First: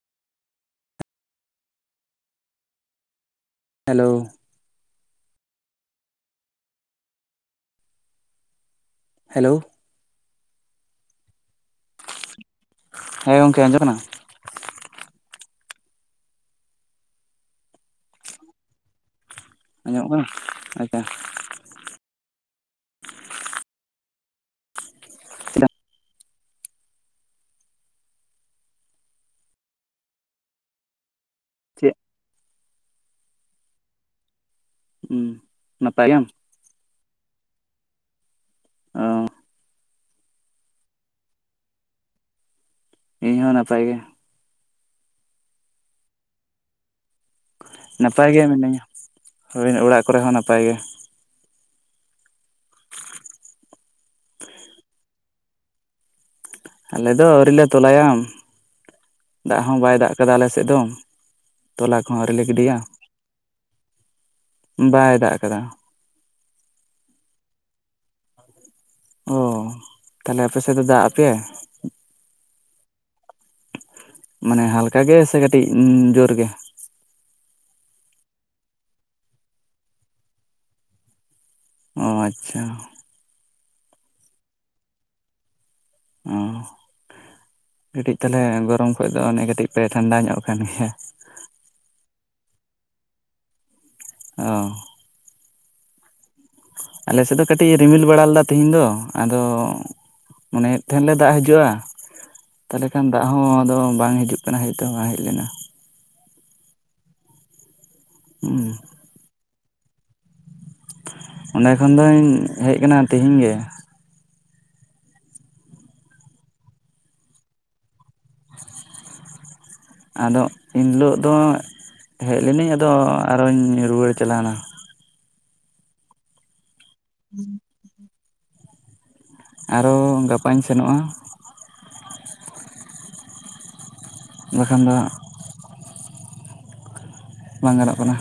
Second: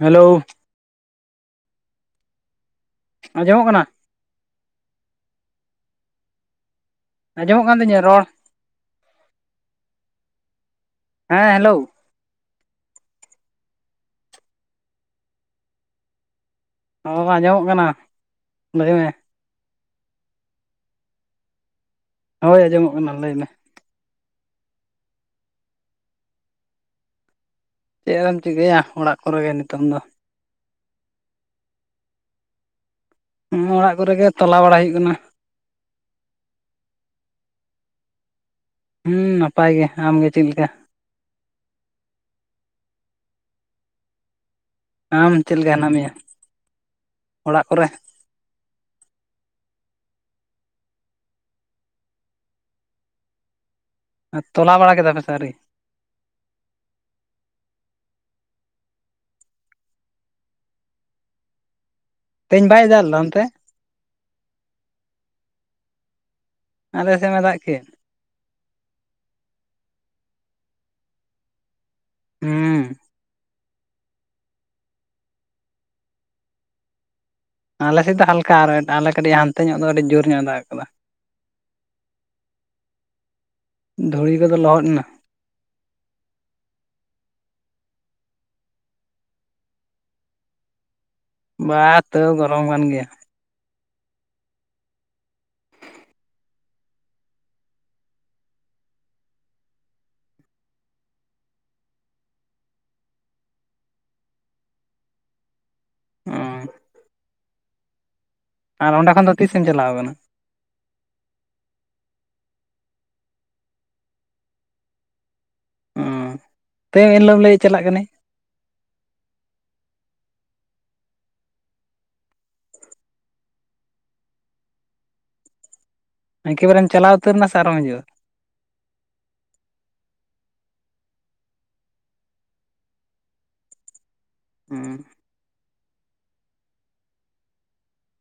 Hello ᱟᱸᱡᱚᱢᱼᱚᱜ ᱠᱟᱱᱟ hello ᱟᱸᱡᱚᱢᱼᱚᱜ ᱠᱟᱱ ᱛᱤᱧᱟᱹ ᱨᱚᱲ ᱦᱮᱞᱳ ᱦᱮᱸ ᱦᱮᱞᱳ ᱦᱮᱸ ᱜᱚᱢᱠᱮ ᱟᱸᱡᱚᱢ ᱫᱟᱢ ᱟᱸᱡᱚᱢᱼᱚᱜ ᱠᱟᱱᱟ ᱞᱟᱹᱭᱢᱮ ᱟᱸᱡᱚᱢᱼᱚᱜ ᱠᱟᱱᱟ ᱟᱪᱪᱷᱟ ᱦᱳᱭ ᱟᱸᱡᱚᱢᱼᱚᱜ ᱠᱟᱱᱟ ᱞᱟᱹᱭ ᱢᱮ ᱪᱮᱫᱟᱜ ᱪᱮᱫ ᱮᱢ ᱪᱤᱠᱟᱹᱭᱼᱟ ᱚᱲᱟᱜ ᱠᱚᱨᱮ ᱜᱮ ᱱᱤᱛᱚᱝ ᱫᱚ ᱪᱮᱫ ᱚᱲᱟᱜ ᱠᱚᱨᱮ ᱜᱮ ᱛᱟᱞᱟ ᱵᱟᱲᱟᱭ ᱦᱩᱭᱩᱜ ᱠᱟᱱᱟ ᱦᱩᱸ ᱱᱟᱯᱟᱭ ᱜᱮᱭᱟᱢ ᱦᱩᱸ ᱚ ᱱᱟᱯᱟᱭ ᱜᱮᱭᱟ ᱟᱢᱜᱮ ᱪᱮᱫ ᱞᱮᱠᱟ ᱤᱧ ᱦᱚᱸ ᱱᱟᱯᱟᱭ ᱜᱮ ᱟᱢ ᱪᱮᱫ ᱞᱮᱠᱟ ᱦᱮᱱᱟᱜ ᱢᱮᱭᱟ ᱚᱲᱟᱜ ᱠᱚᱨᱮ ᱱᱟᱯᱟᱭ ᱜᱮ ᱢᱤᱱᱟᱹᱧᱟ ᱦᱳᱭ ᱚᱲᱟᱜ ᱠᱚᱨᱮ ᱦᱚᱸ ᱱᱟᱯᱟᱭ ᱜᱮ [unintelligible] ᱛᱚᱞᱟ ᱵᱟᱲᱟ ᱠᱮᱫᱟ ᱯᱮ ᱥᱮ ᱟᱹᱣᱨᱤ ᱟᱞᱮ ᱫᱚ ᱟᱹᱣᱨᱤ ᱞᱮ ᱛᱚᱞᱟᱭᱟ ᱫᱟᱜ ᱦᱚᱸ ᱵᱟᱭ ᱫᱟᱜ ᱠᱟᱫᱟ ᱟᱞᱮ ᱥᱮᱫ ᱫᱚ ᱛᱚᱞᱟ ᱠᱚᱦᱚᱸ ᱟᱹᱣᱨᱤ ᱞᱮ ᱛᱮᱦᱮᱧ ᱜᱤᱰᱤᱭᱟ ᱵᱟᱭ ᱫᱟᱜ ᱞᱮᱫᱟ ᱚᱱᱛᱮ ᱵᱟᱭ ᱫᱟᱜ ᱟᱠᱟᱫᱟ ᱟᱞᱮ ᱥᱮᱫ ᱢᱟᱭ ᱫᱟᱜ ᱠᱮᱫ ᱚᱦᱚ ᱛᱟᱦᱞᱮ ᱟᱯᱮ ᱥᱮᱫ ᱫᱚ ᱫᱟᱜᱼᱟᱜ ᱯᱮᱭᱟᱭ ᱦᱩᱸ ᱢᱟᱱᱮ ᱦᱟᱞᱠᱟ ᱜᱮ ᱥᱮ ᱠᱟᱹᱴᱤᱡ ᱡᱳᱨ ᱜᱮ ᱟᱞᱮᱥᱮᱡ ᱫᱚ ᱦᱟᱞᱠᱟ ᱟᱨ ᱟᱞᱮ ᱠᱟᱹᱴᱤᱡ ᱦᱟᱱᱛᱮ ᱧᱚᱜ ᱫᱚ ᱟᱹᱰᱤ ᱡᱳᱨ ᱧᱚᱜ ᱫᱟᱜ ᱟᱠᱟᱫᱟ ᱚ ᱟᱪᱪᱷᱟ ᱫᱷᱩᱲᱤ ᱠᱚᱫᱚ ᱞᱚᱦᱚᱫ ᱮᱱᱟ ᱚ ᱠᱟᱹᱴᱤᱡ ᱛᱟᱞᱦᱮ ᱜᱚᱨᱚᱢ ᱠᱷᱚᱡ ᱫᱚ ᱚᱱᱮ ᱠᱟᱹᱴᱤᱡ ᱯᱮ ᱴᱷᱟᱱᱰᱟ ᱧᱚᱜ ᱠᱟᱱ ᱜᱮᱭᱟ ᱵᱟ ᱛᱟᱹᱣ ᱜᱚᱨᱚᱢ ᱠᱟᱱ ᱜᱮᱭᱟ ᱚᱻ ᱟᱞᱮ ᱥᱮᱫ ᱫᱚ ᱠᱟᱹᱴᱤᱡ ᱨᱤᱢᱤᱞ ᱵᱟᱲᱟ ᱞᱮᱫᱟ ᱛᱮᱦᱤᱧ ᱫᱚ ᱟᱫᱚ ᱢᱟᱱᱮᱼᱮᱫ ᱛᱟᱦᱮᱱ ᱞᱮ ᱫᱟᱜ ᱦᱤᱡᱩᱜᱼᱟ ᱛᱟᱦᱞᱮ ᱠᱷᱟᱱ ᱫᱟᱜ ᱦᱚᱸ ᱟᱫᱚ ᱵᱟᱝ ᱦᱤᱡᱩᱜ ᱠᱟᱱᱟ ᱦᱮᱡ ᱛᱚ ᱵᱟᱝ ᱦᱮᱡ ᱞᱮᱱᱟ ᱚᱸ ᱦᱩᱸ ᱟᱨ ᱚᱸᱰᱮ ᱠᱷᱚᱱ ᱫᱚ ᱛᱤᱥ ᱮᱢ ᱪᱟᱞᱟᱣ ᱟᱠᱟᱱᱟ? ᱚᱸᱰᱮ ᱠᱷᱚᱱ ᱫᱩᱧ ᱦᱮᱡ ᱠᱟᱱᱟ ᱛᱤᱦᱤᱧ ᱜᱮᱸ ᱚ ᱛᱟᱹᱣ ᱮᱱᱦᱤᱞᱳᱜ ᱮᱢ ᱞᱟᱹᱭᱮᱫ ᱪᱟᱞᱟᱜ ᱠᱟᱹᱱᱟᱧ᱾ ᱟᱫᱚ ᱮᱱᱦᱤᱞᱳᱜ ᱫᱚ ᱦᱮᱡ ᱞᱮᱱᱟᱹᱧ ᱟᱫᱚ ᱟᱨᱚᱧ ᱨᱩᱣᱟᱹᱲ ᱪᱟᱞᱟᱣᱱᱟ᱾ ᱮᱠᱵᱟᱨᱮᱢ ᱪᱟᱞᱟᱣ ᱩᱛᱟᱹᱨᱱᱟ ᱥᱮ ᱟᱨᱚᱢ ᱦᱤᱡᱩᱜᱼᱟ? ᱟᱨᱚ ᱜᱟᱯᱟᱧ ᱥᱮᱱᱚᱜᱼᱟ᱾ ᱵᱟᱠᱷᱟᱱ ᱫᱚ ᱦᱩᱸ ᱵᱟᱝ ᱜᱟᱱᱚᱜ ᱠᱟᱱᱟ᱾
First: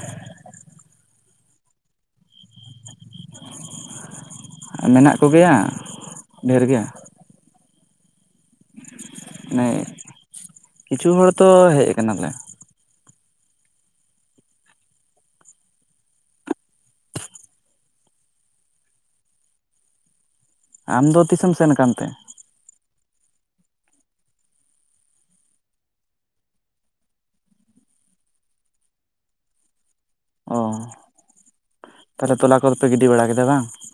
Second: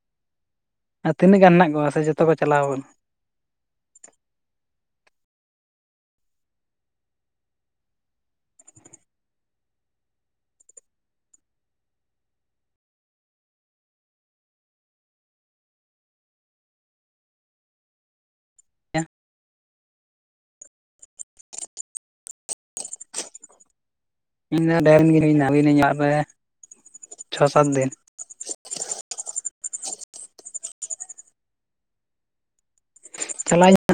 ᱟᱨ ᱛᱤᱱᱟᱹᱜ ᱜᱟᱱ ᱦᱮᱱᱟᱜ ᱠᱚᱣᱟ ᱥᱮ ᱡᱚᱛᱚ ᱠᱚ ᱪᱟᱞᱟᱣ ᱢᱮᱱᱟᱜ ᱠᱚ ᱜᱮᱣᱟ ᱰᱷᱮᱨ ᱜᱮ ᱦᱮᱸ ᱠᱤᱪᱷᱩ ᱦᱚᱲ ᱫᱚ ᱦᱮᱡ ᱠᱟᱱᱟ ᱞᱮ ᱮᱣᱟ ᱟᱢ ᱫᱚ ᱛᱤᱥᱮᱢ ᱥᱮᱱ ᱟᱠᱟᱱ ᱛᱮ? ᱤᱧ ᱫᱚ ᱰᱷᱮᱨ ᱜᱤᱧ ᱦᱩᱭᱮᱱᱟ ᱵᱟᱨ ᱯᱮ ᱪᱷᱚ ᱥᱟᱛ ᱫᱤᱱ᱾ ᱚ ᱛᱟᱦᱚᱞᱮ ᱛᱚᱞᱟ ᱠᱚᱫᱚ ᱯᱮ ᱜᱤᱰᱤ ᱵᱟᱲᱟ ᱠᱮᱫᱟ ᱵᱟᱝ᱾ ᱪᱟᱞᱟᱜ ᱟᱹᱧ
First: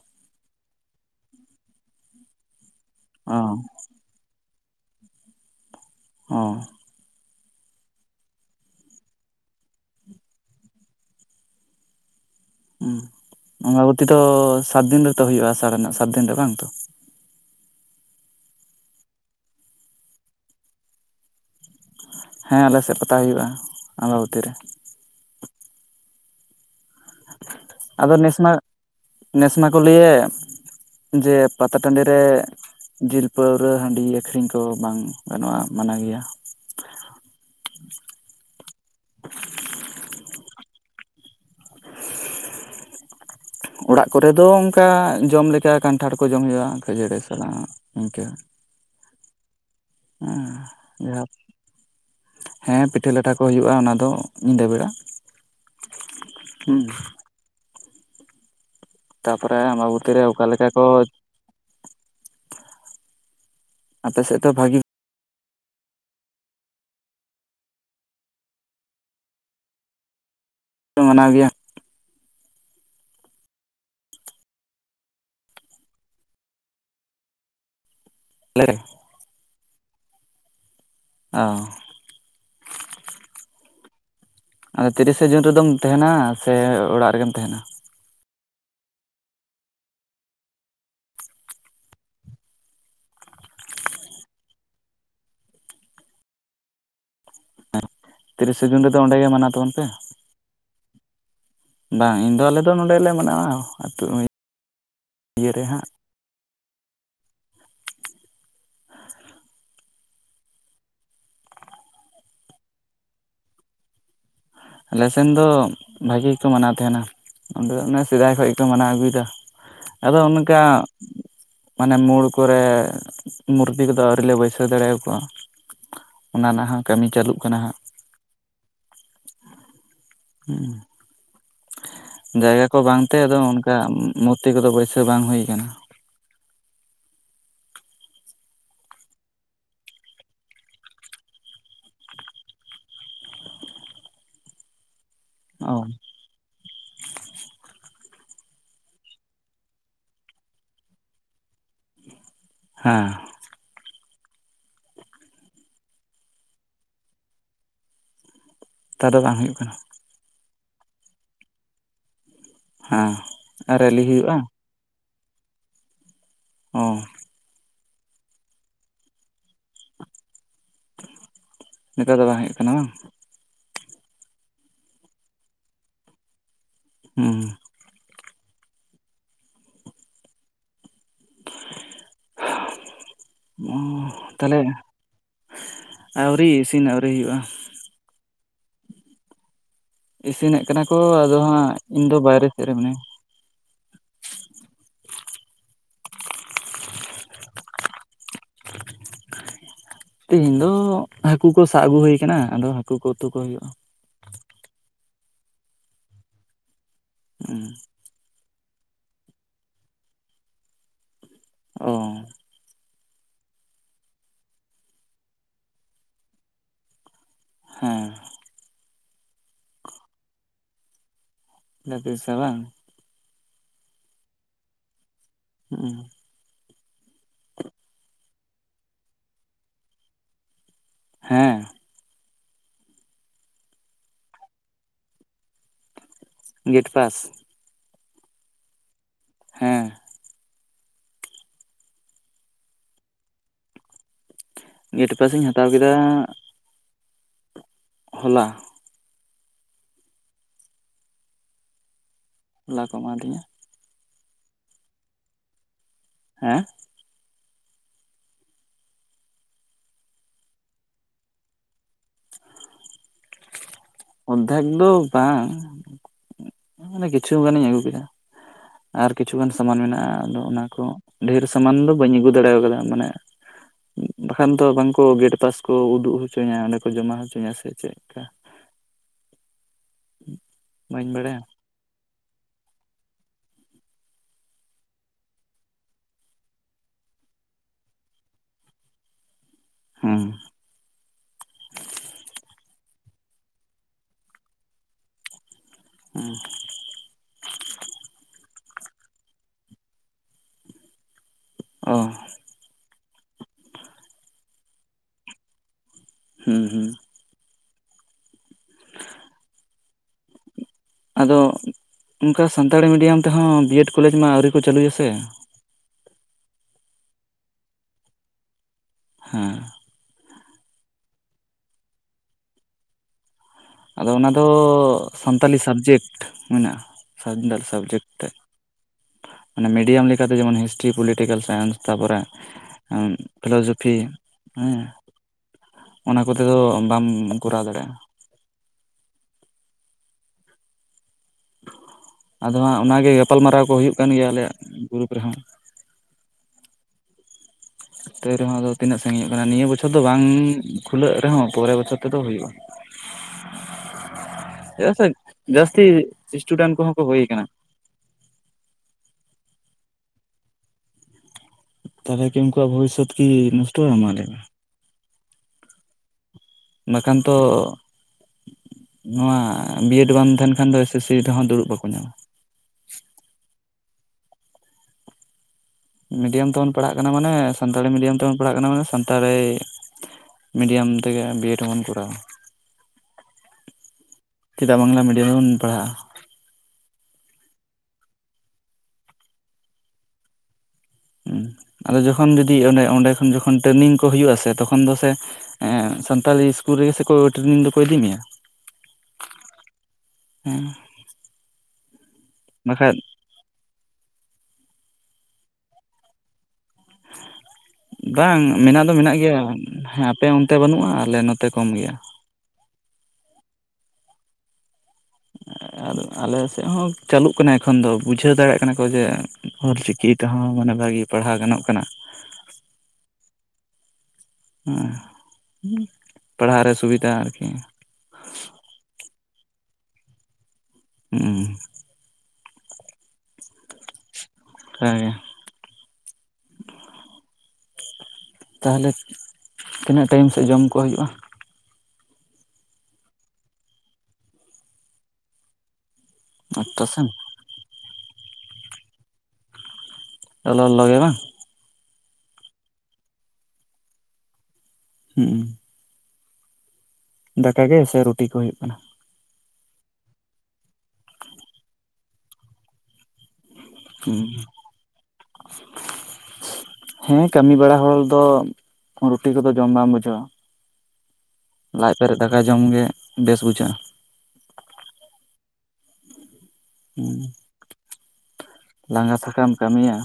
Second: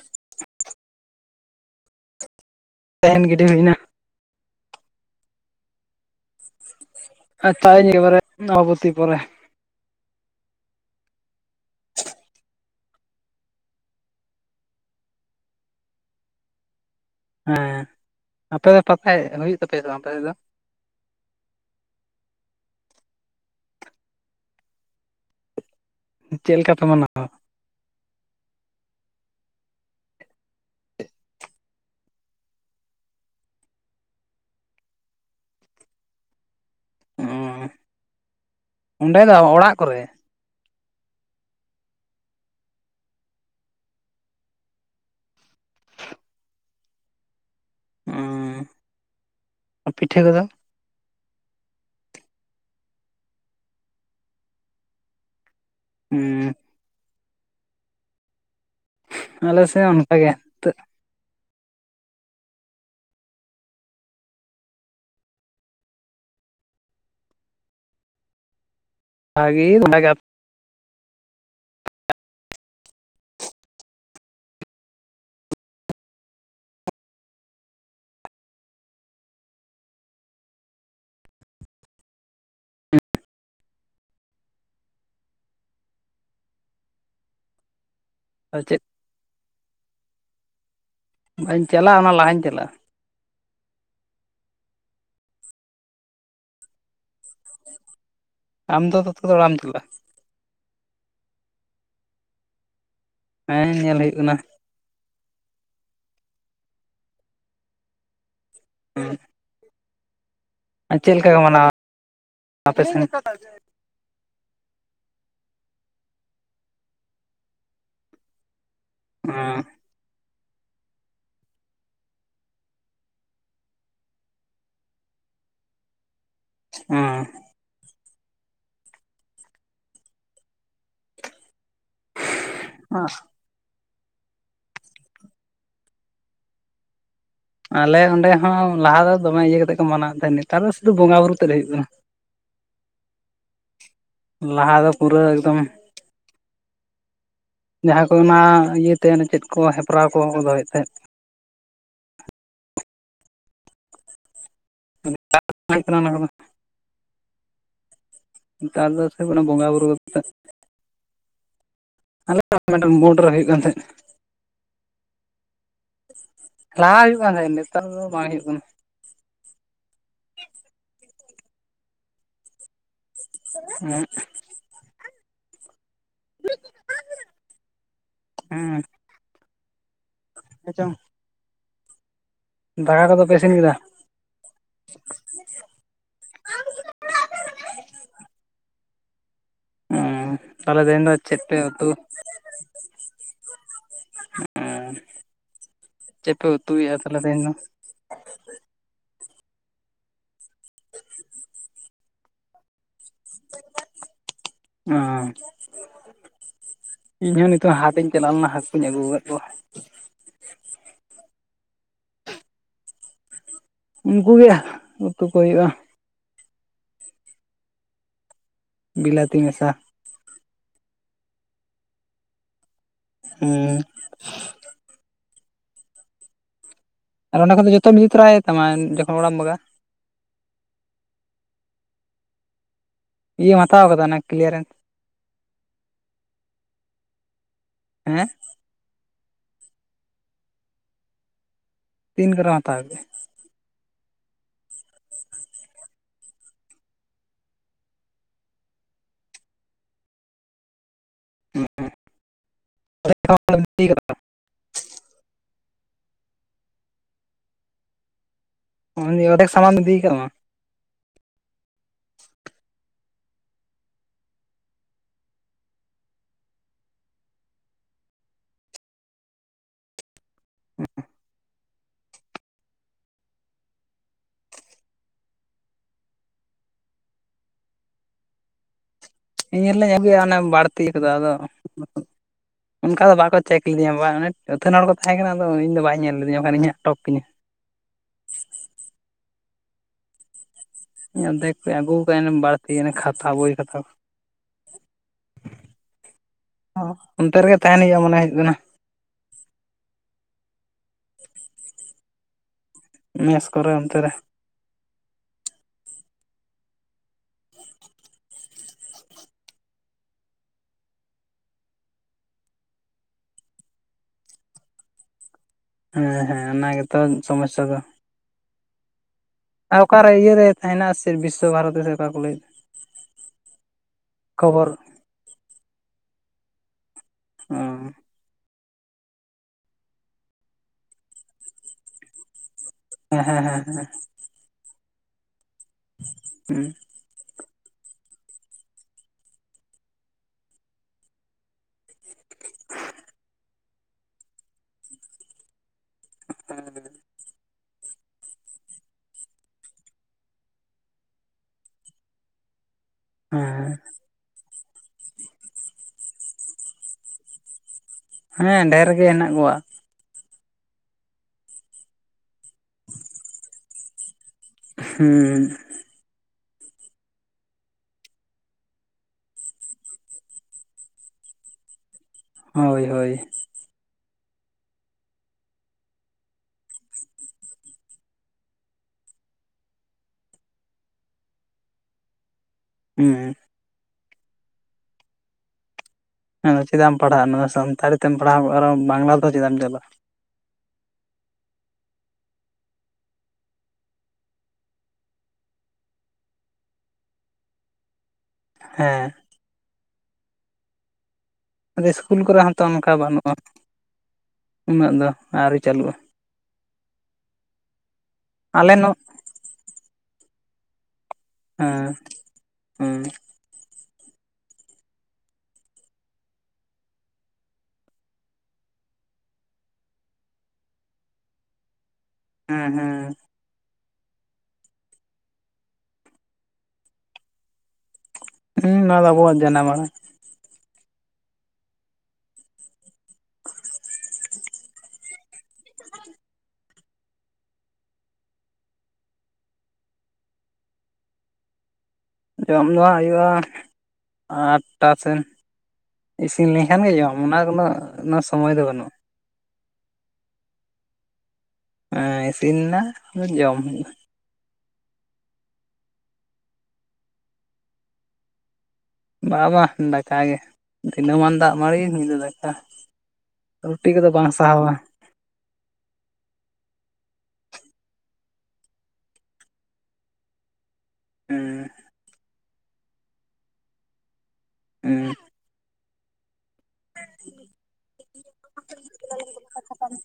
ᱛᱮᱦᱮᱱ ᱚ ᱜᱤᱰᱤ ᱦᱳᱭᱱᱟ ᱚ ᱟᱨ ᱪᱟᱜ ᱤᱧ ᱵᱟᱨᱮ ᱟᱢᱵᱟᱵᱚᱛᱤ ᱯᱚᱨᱮ [unintelligible] ᱦᱩᱸ ᱟᱢᱟᱵᱚᱛᱤ ᱫᱚ ᱥᱟᱛ ᱫᱤᱱ ᱨᱮᱛᱚ ᱦᱩᱭᱩᱜᱼᱟ ᱟᱥᱟᱲ ᱨᱮᱱᱟᱜ ᱥᱟᱛ ᱫᱤᱱ ᱨᱮ ᱵᱟᱝ ᱛᱚ ᱦᱮᱸ ᱟᱯᱮ ᱯᱟᱛᱟ ᱦᱩᱭᱩᱜ ᱛᱟᱯᱮᱭᱟ ᱥᱮ ᱵᱟᱝ ᱟᱯᱮ ᱥᱮᱫ ᱫᱚ ᱦᱮᱸ ᱟᱞᱮ ᱥᱮᱫ ᱯᱟᱛᱟ ᱦᱩᱭᱩᱜᱼᱟ ᱟᱢᱵᱟᱵᱚᱛᱤ ᱨᱮ ᱪᱮᱫ ᱞᱮᱠᱟ ᱯᱮ ᱢᱟᱱᱟᱣ? ᱟᱫᱚ ᱱᱮᱥ ᱢᱟ ᱱᱮᱥ ᱢᱟ ᱠᱚ ᱞᱟᱹᱭᱮᱫ ᱡᱮ ᱯᱟᱛᱟ ᱴᱟᱹᱰᱤ ᱨᱮ ᱡᱤᱞ ᱯᱟᱹᱣᱨᱟᱹ ᱦᱟᱹᱰᱤ ᱟᱹᱠᱷᱨᱤᱧ ᱠᱚ ᱵᱟᱝ ᱜᱟᱱᱚᱜᱼᱟ ᱢᱟᱱᱟ ᱜᱮᱣᱟ᱾ ᱚ ᱚᱸᱰᱮ ᱫᱚ ᱚᱲᱟᱜ ᱠᱚᱨᱮᱜ? ᱚᱲᱟᱜ ᱠᱚᱨᱮ ᱫᱚ ᱚᱱᱠᱟ ᱡᱚᱢ ᱞᱮᱠᱟ ᱠᱟᱱᱴᱷᱟᱲ ᱠᱚ ᱡᱚᱢ ᱦᱳᱭᱳᱜᱼᱟ ᱠᱷᱟᱹᱡᱟᱹᱲᱤ ᱥᱟᱞᱟᱜ᱾ ᱤᱧᱠᱟ ᱯᱤᱴᱷᱟᱹ ᱦᱩᱸ ᱠᱚᱫᱚ ᱡᱟᱦᱟᱸ ᱦᱮᱸ ᱯᱤᱴᱷᱟᱹ ᱞᱟᱴᱷᱟ ᱠᱚ ᱦᱩᱭᱩᱜᱼᱟ ᱚᱱᱟ ᱫᱚ ᱧᱤᱫᱟᱹ ᱵᱮᱲᱟ ᱦᱩᱸ‌ ᱛᱟᱯᱚᱨᱮ ᱟᱞᱮ ᱥᱮᱫ ᱟᱢᱵᱟᱵᱚᱛᱤ ᱨᱮ ᱚᱱᱠᱟᱜᱮ ᱚᱠᱟ ᱞᱮᱠᱟ ᱠᱚ ᱟᱯᱮ ᱥᱮᱫ ᱫᱚ ᱵᱷᱟᱜᱤ ᱵᱷᱟᱜᱤ ᱚᱱᱟᱜᱟᱫ ᱢᱟᱱᱟᱣ ᱜᱮᱣᱟ ᱟᱞᱮ ᱞᱮᱠᱟᱜᱮ ᱚ ᱟᱫᱚ ᱛᱤᱨᱤᱥᱮ ᱡᱩᱱ ᱨᱮᱫᱚᱢ ᱛᱟᱦᱮᱸᱱᱟ ᱥᱮ ᱚᱲᱟᱜ ᱨᱮᱜᱮᱢ ᱛᱟᱦᱮᱸᱱᱟ? ᱟᱨ ᱪᱮᱜ ᱵᱟᱹᱧ ᱪᱟᱞᱟᱜᱼᱟ ᱚᱱᱟ ᱞᱟᱦᱟᱧ ᱪᱟᱞᱟᱜᱼᱟ ᱛᱤᱨᱤᱥᱮ ᱡᱩᱱ ᱟᱢ ᱨᱮᱫᱚ ᱫᱚ ᱚᱸᱰᱮ ᱛᱚᱛᱚ ᱜᱮ ᱫᱚ ᱚᱲᱟᱜ ᱢᱟᱱᱟᱣ ᱮᱢ ᱛᱟᱵᱚᱱ ᱪᱟᱞᱟᱜᱼᱟ ᱯᱮ ᱵᱟᱝ ᱤᱧ ᱫᱚ ᱟᱞᱮ ᱫᱚ ᱱᱚᱸᱰᱮ ᱞᱮ ᱢᱟᱱᱟᱣᱟ ᱦᱮᱸ ᱧᱮᱞ ᱟᱹᱛᱩ ᱦᱩᱭᱩᱜ ᱠᱟᱱᱟ ᱤᱭᱟᱹ ᱨᱮ ᱦᱟᱸᱜ ᱚ ᱪᱮᱜ ᱞᱮᱠᱟ ᱠᱚ ᱢᱟᱱᱟᱣᱟ ᱟᱯᱮ ᱥᱮᱱ? ᱟᱞᱮᱥᱮᱱ ᱫᱚ ᱵᱷᱟᱜᱤ ᱜᱮᱠᱚ ᱢᱟᱱᱟᱣ ᱛᱟᱦᱮᱱᱟ ᱚᱸᱰᱮ ᱫᱚ ᱚᱱᱮ ᱥᱮᱫᱟᱭ ᱠᱷᱚᱡ ᱜᱮᱠᱚ ᱢᱟᱱᱟᱣ ᱟᱹᱜᱩᱭ᱾ ᱜᱟ ᱟᱫᱚ ᱚᱱᱠᱟ ᱢᱟᱱᱮ ᱢᱳᱲ ᱠᱚᱨᱮ ᱢᱩᱨᱛᱤ ᱠᱚᱫᱚ ᱟᱹᱣᱨᱤ ᱞᱮ ᱵᱟᱹᱭᱥᱟᱹᱣ ᱫᱟᱲᱮᱭᱟ ᱠᱚᱣᱟ ᱚᱱᱟ ᱱᱟᱜ ᱦᱚᱸ ᱠᱟᱹᱢᱤ ᱦᱮᱸ ᱪᱟᱹᱞᱩᱜ ᱠᱟᱱᱟ ᱦᱟᱸᱜ᱾ ᱦᱩᱸ ᱡᱟᱭᱜᱟ ᱠᱚ ᱵᱟᱝ ᱛᱮ ᱟᱫᱚ ᱚᱱᱠᱟ ᱢᱩᱨᱛᱤ ᱠᱚᱫᱚ ᱵᱟᱹᱭᱥᱟᱹᱣ ᱵᱟᱝ ᱦᱩᱭ ᱠᱟᱱᱟ᱾ ᱟᱞᱮ ᱚᱸᱰᱮ ᱦᱚᱸ ᱞᱟᱦᱟ ᱫᱚ ᱫᱚᱢᱮ ᱤᱭᱟᱹ ᱠᱟᱛᱮᱫ ᱠᱚ ᱢᱟᱱᱟᱣᱮᱫ ᱛᱟᱦᱮᱸᱫ ᱱᱮᱛᱟᱨ ᱫᱚ ᱥᱩᱫᱷᱩ ᱵᱚᱸᱜᱟ ᱵᱩᱨᱩ ᱛᱮᱫ ᱦᱩᱭᱩᱜ ᱠᱟᱱᱟ ᱾ ᱞᱟᱦᱟ ᱫᱚ ᱯᱩᱨᱟᱹ ᱮᱠᱫᱚᱢ, ᱚ ᱡᱟᱸᱦᱟ ᱠᱚ ᱚᱱᱟ ᱤᱭᱟᱹ ᱛᱮ ᱪᱮᱫ ᱠᱚ ᱦᱮᱯᱨᱟᱣ ᱠᱚ ᱫᱚᱦᱚᱭᱮᱫ ᱛᱟᱸᱦᱮᱫ ᱾ ᱦᱮᱸ ᱾ [unintelligible] ᱚᱱᱟ ᱠᱚᱫᱚ, ᱱᱮᱛᱟᱨ ᱫᱚ ᱥᱮ ᱵᱟᱝ ᱠᱳᱱᱳ ᱦᱩᱭᱩᱜ ᱵᱚᱸᱜᱟ ᱠᱟᱱᱟ ᱵᱩᱨᱩ ᱟᱞᱮ [unintelligible] ᱦᱮᱸ ᱵᱳᱨᱰ ᱨᱮ ᱦᱳᱭᱳᱜ ᱠᱟᱱ ᱟᱨ ᱛᱟᱸᱦᱮᱫ ᱾ ᱨᱮᱞᱤ ᱦᱩᱭᱩᱜᱼᱟ ᱚ ᱞᱟᱦᱟ ᱦᱩᱭᱩᱜ ᱠᱟᱱ ᱛᱟᱸᱦᱮ ᱱᱮᱛᱟᱨ ᱫᱚ ᱵᱟᱝ ᱦᱩᱭᱩᱜ ᱠᱟᱱᱟ ᱾ ᱱᱮᱛᱟᱨ ᱫᱚ ᱵᱟᱝ ᱦᱩᱭᱩᱜ ᱠᱟᱱᱟ ᱵᱟᱝ ᱾ ᱮᱸᱦᱩᱜ, [inaudible] ᱦᱩᱸ, ᱦᱩᱸ, ᱦᱮᱪᱚᱝ, ᱠᱚᱫᱚ ᱯᱮ ᱤᱥᱤᱱ ᱠᱮᱫᱟ [inaudible] ᱛᱟᱦᱚᱞᱮ ᱟᱹᱣᱨᱤ ᱤᱥᱤᱱ ᱟᱹᱣᱨᱤ ᱦᱩᱭᱩᱜᱼᱟ ᱾ ᱚᱸ ᱤᱥᱤᱱᱮᱫ ᱠᱟᱱᱟ ᱛᱟᱦᱚᱞᱮ ᱠᱚ ᱛᱮᱦᱮᱧ ᱫᱚ ᱟᱫᱚ ᱪᱮᱫ ᱦᱟᱸᱜ ᱤᱧ ᱫᱚ ᱵᱟᱭᱨᱮ ᱥᱮᱫ ᱨᱮ ᱢᱮᱱᱟᱹᱧᱟ ᱾ ᱪᱮᱫᱯᱮ ᱩᱛᱩᱭᱮᱫᱼᱟ ᱛᱟᱦᱞᱮ ᱛᱮᱦᱮᱧ ᱫᱚ? ᱛᱮᱦᱤᱧ ᱫᱚ ᱦᱟᱹᱠᱩ ᱠᱚ ᱥᱟᱵ ᱟᱹᱜᱩ ᱦᱩᱭ ᱟᱠᱟᱱᱟ ᱾ ᱟᱫᱚ ᱦᱟᱹᱠᱩ ᱠᱚ ᱩᱛᱩ ᱠᱚ ᱦᱩᱭᱩᱜᱼᱟ ᱾ ᱚ ᱤᱧ ᱦᱚᱸ ᱦᱩᱸ ᱱᱤᱛᱚᱜ ᱦᱟᱛᱤᱧ, ᱪᱟᱞᱟᱣ ᱞᱮᱱᱟ ᱦᱟᱹᱠᱩᱧ ᱟᱹᱜᱩ ᱟᱠᱟᱫ ᱠᱚᱣᱟ ᱾ ᱚ ᱩᱱᱠᱩ ᱜᱮ ᱩᱛᱩ ᱠᱚ ᱦᱩᱭᱩᱜᱼᱟ ᱾ ᱦᱮᱸ ᱵᱤᱞᱟᱹᱛᱤ ᱢᱮᱥᱟ, ᱡᱟᱯᱤᱫ ᱥᱮ ᱵᱟᱝ, ᱦᱩᱸ, ᱦᱩᱸᱜ, ᱟᱨ ᱚᱸᱰᱮ ᱠᱷᱚᱱ ᱫᱚ ᱡᱚᱛᱚᱢ ᱤᱫᱤ ᱛᱚᱨᱟᱭ ᱛᱟᱢᱟ ᱡᱚᱠᱷᱚᱱ ᱚᱲᱟᱜ ᱮᱢ ᱵᱟᱜᱟᱜᱼᱟ ᱾ ᱦᱮᱸ, ᱤᱭᱟᱹ ᱮᱢ ᱦᱟᱛᱟᱣ ᱠᱟᱫᱟ ᱚᱱᱟ ᱠᱞᱤᱭᱟᱨᱮᱱ, ᱜᱮᱴ ᱯᱟᱥ, ᱦᱮᱸ, ᱦᱮᱸ, ᱛᱤᱱ ᱠᱚᱨᱮᱢ ᱦᱟᱛᱟᱣ ᱠᱮᱫᱼᱟ? ᱜᱮᱴ ᱯᱟᱥ ᱤᱧ ᱦᱟᱛᱟᱣ ᱠᱮᱫᱟ, ᱦᱚᱞᱟ, ᱦᱚᱞᱟ ᱠᱚ ᱮᱢᱟ ᱫᱤᱧᱟ [unintelligible] ᱦᱮᱸ, ᱚ ᱚᱫᱷᱮᱠ ᱥᱟᱢᱟᱱ ᱤᱫᱤᱠᱟᱜ ᱛᱟᱢᱟ? ᱚᱫᱷᱮᱠ ᱫᱚ ᱵᱟᱝ, ᱢᱟᱱᱮ ᱠᱤᱪᱷᱩ ᱜᱟᱱᱤᱧ ᱟᱹᱜᱩ ᱠᱮᱫᱟ ᱟᱨ ᱠᱤᱪᱷᱩ ᱜᱟᱱ ᱥᱟᱢᱟᱱ ᱢᱮᱱᱟᱜᱼᱟ ᱾ ᱚᱱᱟ ᱠᱚ ᱰᱷᱮᱨ ᱥᱟᱢᱟᱱ ᱫᱚ ᱵᱟᱹᱧ ᱟᱹᱜᱩ ᱫᱟᱲᱮ ᱠᱟᱫᱟ ᱢᱟᱱᱮ, ᱵᱟᱠᱷᱟᱱ ᱫᱚ ᱵᱟᱝᱠᱚ ᱜᱮᱴ ᱯᱟᱥ ᱠᱚ ᱩᱫᱩᱜ ᱦᱚᱪᱚᱧᱟ ᱚᱸᱰᱮ ᱠᱚ ᱡᱚᱢᱟ ᱦᱚᱪᱚᱧᱟ ᱥᱮ ᱪᱮᱫ, [unintelligible] ᱤᱱ ᱦᱤᱞᱚᱧ ᱟᱹᱜᱩᱭᱟ ᱚᱱᱮ ᱵᱟᱹᱲᱛᱤ ᱠᱚᱫᱚ ᱵᱟᱹᱧ ᱟᱫᱚ, [inaudible] ᱚᱱᱠᱟ ᱫᱚ ᱵᱟᱠᱚ ᱪᱮᱠ ᱞᱮᱫᱤᱧᱟ ᱵᱟᱝ ᱮᱛᱷᱟᱹᱱ ᱦᱚᱲ ᱠᱚ ᱛᱟᱦᱮᱸ ᱠᱟᱱᱟ ᱟᱫᱚ ᱤᱧ ᱫᱚ ᱵᱟᱭ ᱧᱮᱞ ᱞᱤᱫᱤᱧ ᱵᱟᱠᱷᱟᱱ ᱤᱧᱟᱹᱜ ᱟᱴᱚᱠ ᱠᱤᱧᱟᱹ ᱾ ᱦᱩᱸ ᱤᱧ ᱟᱫᱷᱮ ᱠᱚ ᱟᱹᱜᱩ ᱠᱟᱜ ᱵᱟᱹᱲᱛᱤ ᱠᱷᱟᱛᱟ ᱵᱳᱭ ᱠᱷᱟᱛᱟ ᱠᱚ, ᱦᱩᱸ ᱚᱱᱛᱮ ᱨᱮᱜᱮ ᱛᱟᱦᱮᱱ ᱦᱩᱭᱩᱜᱼᱟ ᱢᱚᱱᱮ ᱦᱩᱭᱩᱜ ᱠᱟᱱᱟ ᱚ ᱢᱮᱥ ᱠᱚᱨᱮ ᱚᱱᱛᱮ ᱨᱮ ᱦᱩᱸ ᱦᱩᱸ ᱟᱫᱚ ᱚᱱᱠᱟ ᱥᱟᱱᱛᱟᱲᱤ ᱢᱤᱰᱤᱭᱟᱢ ᱛᱮᱦᱚᱸ ᱵᱤᱭᱮᱰ ᱠᱚᱞᱮᱡᱽ ᱢᱟ ᱟᱹᱣᱨᱤ ᱠᱚ ᱪᱟᱹᱞᱩᱭᱟ ᱥᱮ ᱦᱮᱸ ᱦᱮᱸ ᱚᱱᱟ ᱜᱮᱛᱚ ᱥᱚᱢᱚᱥᱟ ᱫᱚ ᱦᱮᱸ ᱟᱨ ᱚᱠᱟᱨᱮ ᱤᱭᱟᱹᱨᱮ ᱛᱟᱦᱮᱸᱱᱟ ᱥᱮ ᱵᱤᱥᱥᱚ ᱵᱷᱟᱨᱚᱛᱤ ᱥᱮ ᱚᱠᱟ ᱠᱚ ᱞᱟᱹᱭᱮᱫ ᱟᱫᱚ ᱚᱱᱟ ᱫᱚ ᱥᱟᱱᱛᱟᱞᱤ ᱥᱟᱵᱡᱮᱠᱴ ᱢᱮᱱᱟᱜᱼᱟ ᱚ ᱥᱟᱱᱛᱟᱲ ᱥᱟᱵᱡᱮᱠᱴ ᱛᱮᱫ ᱢᱟᱱᱮ ᱢᱤᱰᱤᱭᱟᱢ ᱞᱮᱠᱟᱛᱮ ᱡᱮᱢᱚᱱ ᱦᱤᱥᱴᱨᱤ, ᱯᱚᱞᱤᱴᱤᱠᱮᱞ ᱥᱟᱭᱮᱱᱥ ᱛᱟᱨᱯᱚᱨᱮ ᱦᱮᱸ ᱦᱮᱸ ᱦᱮᱸ ᱯᱷᱤᱞᱳᱡᱚᱯᱷᱤ ᱦᱩᱸ ᱚᱱᱟ ᱠᱚᱛᱮ ᱫᱚ ᱦᱮᱸ ᱵᱟᱢ ᱠᱚᱨᱟᱣ ᱫᱟᱲᱮᱭᱟᱜᱼᱟ ᱟᱫᱚ ᱦᱟᱸᱜ ᱚᱱᱟᱜᱮ ᱜᱟᱯᱟᱞᱢᱟᱨᱟᱣ ᱠᱚ ᱦᱩᱭᱩᱜ ᱠᱟᱱ ᱜᱮᱭᱟ ᱟᱞᱮᱭᱟᱜ ᱜᱨᱩᱯ ᱨᱮᱦᱚᱸ [unintelligible] ᱛᱮ ᱨᱮᱦᱚᱸ ᱟᱫᱚ ᱛᱤᱱᱟᱹᱜ ᱥᱟᱺᱜᱤᱧᱚᱜ ᱠᱟᱱᱟ ᱱᱤᱭᱟᱹ ᱵᱚᱪᱷᱚᱨ ᱫᱚ ᱵᱟᱝ ᱠᱷᱩᱞᱟᱹᱜ ᱨᱮᱦᱚᱸ ᱯᱚᱨᱮ ᱵᱚᱪᱷᱚᱨ ᱛᱮᱫᱚ ᱦᱩᱭᱩᱜᱼᱟ [inaudible] ᱦᱮᱸ ᱪᱮᱫᱟᱜ ᱥᱮ ᱡᱟᱹᱥᱛᱤ ᱥᱴᱩᱰᱮᱱᱴ ᱠᱚᱦᱚᱸ ᱠᱚ ᱦᱩᱭ ᱠᱟᱱᱟ ᱦᱮᱸ ᱰᱷᱮᱨ ᱜᱮ ᱦᱮᱱᱟᱜ ᱠᱚᱣᱟ ᱛᱟᱦᱚᱞᱮ ᱠᱤ ᱩᱱᱠᱩᱣᱟᱜ ᱵᱷᱚᱵᱤᱥᱥᱚᱛ ᱠᱤ ᱱᱚᱥᱴᱚᱜ-ᱟ ᱢᱟ ᱞᱟᱹᱭᱢᱮ? ᱦᱩᱸ ᱦᱩᱸ ᱵᱟᱠᱷᱟᱱ ᱛᱚ ᱱᱚᱣᱟ ᱵᱤᱭᱮᱰ ᱵᱟᱝ ᱛᱟᱦᱮᱱ ᱠᱷᱟᱱ ᱫᱚ ᱮᱥᱮᱥᱥᱤ ᱨᱮᱦᱚᱸ ᱫᱩᱲᱩᱵ ᱵᱟᱠᱚ ᱧᱟᱢᱟ ᱦᱳᱭ ᱦᱳᱭ ᱢᱤᱰᱤᱭᱟᱢ ᱛᱮᱵᱚᱱ ᱯᱟᱲᱦᱟᱜ ᱠᱟᱱᱟ ᱢᱟᱱᱮ ᱥᱟᱱᱛᱟᱲᱤ ᱢᱤᱰᱤᱭᱟᱢ ᱛᱮᱵᱚᱱ ᱯᱟᱲᱦᱟᱜ ᱠᱟᱱᱟ ᱢᱟᱱᱮ ᱥᱟᱱᱛᱟᱲᱤ ᱢᱤᱰᱤᱭᱟᱢ ᱛᱮᱜᱮ ᱵᱤᱭᱮᱰ ᱦᱚᱸ ᱵᱚᱱ ᱠᱚᱨᱟᱣᱟ ᱦᱩᱸ ᱪᱮᱫᱟᱜ ᱵᱟᱝᱞᱟ ᱢᱤᱰᱤᱭᱟᱢ ᱨᱮᱵᱚᱱ ᱯᱟᱲᱦᱟᱜᱼᱟ ᱦᱮᱸᱫᱚ ᱪᱮᱫᱟᱜ ᱮᱢ ᱯᱟᱲᱦᱟᱜᱼᱟ ᱱᱚᱜ-ᱚᱭ ᱥᱟᱱᱛᱟᱲᱤ ᱛᱮᱢ ᱯᱟᱲᱦᱟᱣᱼᱟ ᱟᱨᱚ ᱵᱟᱝᱞᱟ ᱛᱮ ᱪᱮᱫᱟᱜ ᱮᱢ ᱪᱟᱞᱟᱜᱼᱟ ᱦᱩᱸ ᱟᱫᱚ ᱡᱚᱠᱷᱚᱱ ᱡᱩᱫᱤ ᱚᱸᱰᱮ ᱚᱸᱰᱮ ᱠᱷᱚᱱ ᱡᱚᱠᱷᱚᱱ ᱴᱨᱮᱱᱤᱝ ᱠᱚ ᱦᱩᱭᱩᱜ ᱟᱥᱮ ᱛᱚᱠᱷᱚᱱ ᱫᱚ ᱥᱮ ᱥᱟᱱᱛᱟᱞᱤ ᱤᱥᱠᱩᱞ ᱨᱮᱜᱮ ᱥᱮ ᱠᱚ ᱴᱨᱮᱱᱤᱝ ᱫᱚᱠᱚ ᱤᱫᱤ ᱢᱮᱭᱟ ᱦᱮᱸ ᱦᱩᱸ ᱟᱫᱚ ᱤᱥᱠᱩᱞ ᱠᱚᱨᱮ ᱦᱚᱸᱛᱚ ᱚᱱᱝᱠᱟ ᱵᱟᱹᱱᱩᱜᱼᱟ ᱩᱱᱟᱹᱜ ᱫᱚ ᱟᱣᱨᱤ ᱪᱟᱹᱞᱩᱜᱼᱟ ᱵᱟᱝ ᱟᱞᱮ ᱢᱮᱱᱟᱜ ᱱᱚ ᱫᱚ ᱢᱮᱱᱟᱜ ᱜᱮᱭᱟ ᱦᱮᱸ ᱟᱯᱮ ᱚᱱᱛᱮ ᱵᱟᱹᱱᱩᱜᱼᱟ ᱟᱞᱮ ᱱᱚ ᱦᱮᱸ ᱦᱮᱸ [unintelligible] ᱟᱨ ᱟᱞᱮ ᱥᱮᱫ ᱦᱚᱸ ᱪᱟᱹᱞᱩᱜ ᱠᱟᱱᱟ ᱮᱠᱷᱚᱱ ᱫᱚ ᱵᱩᱡᱷᱟᱹᱣ ᱫᱟᱲᱮᱭᱟᱜ ᱠᱟᱱᱟ ᱠᱚ ᱡᱮ ᱚᱞ ᱪᱤᱠᱤ ᱛᱮᱦᱚᱸ ᱢᱟᱱᱮ ᱵᱷᱟᱜᱤᱭᱟ ᱯᱟᱲᱦᱟᱣ ᱜᱟᱱᱚᱜ ᱠᱟᱱᱟ ᱦᱮᱸ ᱦᱮᱸ ᱦᱩᱸ ᱯᱟᱲᱦᱟᱜ ᱨᱮ ᱥᱩᱵᱤᱫᱷᱟ ᱟᱨᱠᱤ ᱦᱩᱸ ᱱᱚᱣᱟ ᱫᱚ ᱟᱵᱚᱣᱟᱜ ᱡᱟᱱᱟᱢ ᱟᱲᱟᱝ ᱦᱩᱸ ᱦᱮᱸ ᱛᱟᱦᱚᱞᱮ ᱛᱤᱱᱟᱹᱜ ᱴᱟᱭᱤᱢ ᱥᱮᱫ ᱡᱚᱢ ᱠᱚ ᱦᱩᱭᱩᱜᱼᱟ ᱡᱚᱢ ᱫᱚ ᱦᱟᱸᱜ ᱦᱩᱭᱩᱜᱼᱟ ᱟᱴᱴᱟ ᱥᱮᱱ ᱤᱥᱤᱱ ᱟᱴᱴᱟ ᱞᱮᱱᱠᱷᱟᱱᱜᱮ ᱥᱮᱱ ᱡᱚᱢ ᱚᱱᱟ ᱠᱳᱱᱳ ᱥᱚᱢᱚᱭ ᱫᱚ ᱵᱟᱹᱱᱩᱜᱼᱟ ᱞᱚᱞᱚ ᱞᱚᱞᱚ ᱜᱮ ᱵᱟᱝ ᱦᱮᱸ ᱤᱥᱤᱱ ᱱᱟ ᱟᱫᱚ ᱡᱚᱢ [unintelligible] [unintelligible] ᱫᱟᱠᱟ ᱜᱮ ᱥᱮ ᱨᱩᱴᱤ ᱠᱚ ᱦᱩᱭᱩᱜ ᱠᱟᱱᱟ ᱵᱟᱝ ᱵᱟᱝ ᱫᱟᱠᱟ ᱜᱮ ᱫᱤᱱᱮ ᱢᱟᱱ ᱫᱟᱜ ᱢᱟᱹᱲᱤ ᱧᱤᱫᱟᱹ ᱫᱟᱠᱟ ᱨᱩᱴᱤ ᱠᱚᱫᱚ ᱦᱩᱸ ᱵᱟᱝ ᱥᱟᱦᱟᱣᱟ [inaudible] ᱦᱮᱸ ᱠᱟᱹᱢᱤ ᱵᱟᱲᱟ ᱦᱚᱲ ᱫᱚ ᱨᱩᱴᱤ ᱠᱚᱫᱚ ᱡᱚᱢ ᱵᱟᱢ ᱵᱩᱡᱷᱟᱹᱣᱟ ᱦᱩᱸ ᱞᱟᱡ ᱯᱮᱨᱮᱡ ᱫᱟᱠᱟ ᱡᱚᱢᱜᱮ ᱵᱮᱥ ᱵᱩᱡᱷᱟᱹᱜᱼᱟ [unintelligible] ᱞᱟᱸᱜᱟ ᱥᱟᱷᱟᱠᱟᱢ ᱠᱟᱹᱢᱤᱭᱟ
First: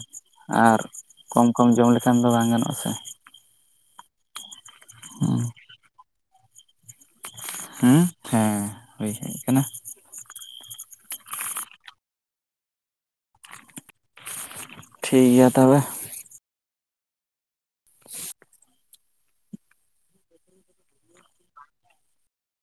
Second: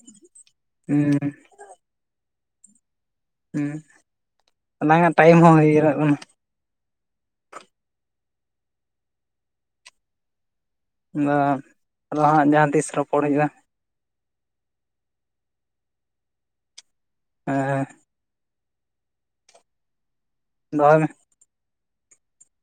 ᱟᱨ ᱦᱩᱸ ᱠᱚᱢ ᱠᱚᱢ ᱡᱚᱢ ᱞᱮᱠᱷᱟᱱ ᱫᱚ ᱵᱟᱝ ᱜᱟᱱᱚᱜᱼᱟ ᱥᱮ ᱦᱩ ᱚᱞᱟᱝᱟᱜ ᱴᱟᱭᱤᱢ ᱦᱚᱸ ᱦᱚᱭ [unintelligible] ᱦᱩ ᱦᱮᱸ ᱦᱳᱭ ᱦᱮᱡ ᱠᱟᱱᱟ ᱟᱫᱚ ᱟᱨ ᱟᱫᱚ ᱦᱟᱸᱜ ᱡᱟᱦᱟᱸ ᱛᱤᱥ ᱨᱚᱯᱚᱲ ᱦᱩᱭᱩᱜᱼᱟ ᱴᱷᱤᱠ ᱜᱮᱭᱟ ᱛᱚᱵᱮ ᱦᱮᱸ ᱫᱚᱦᱚᱭ ᱢᱮ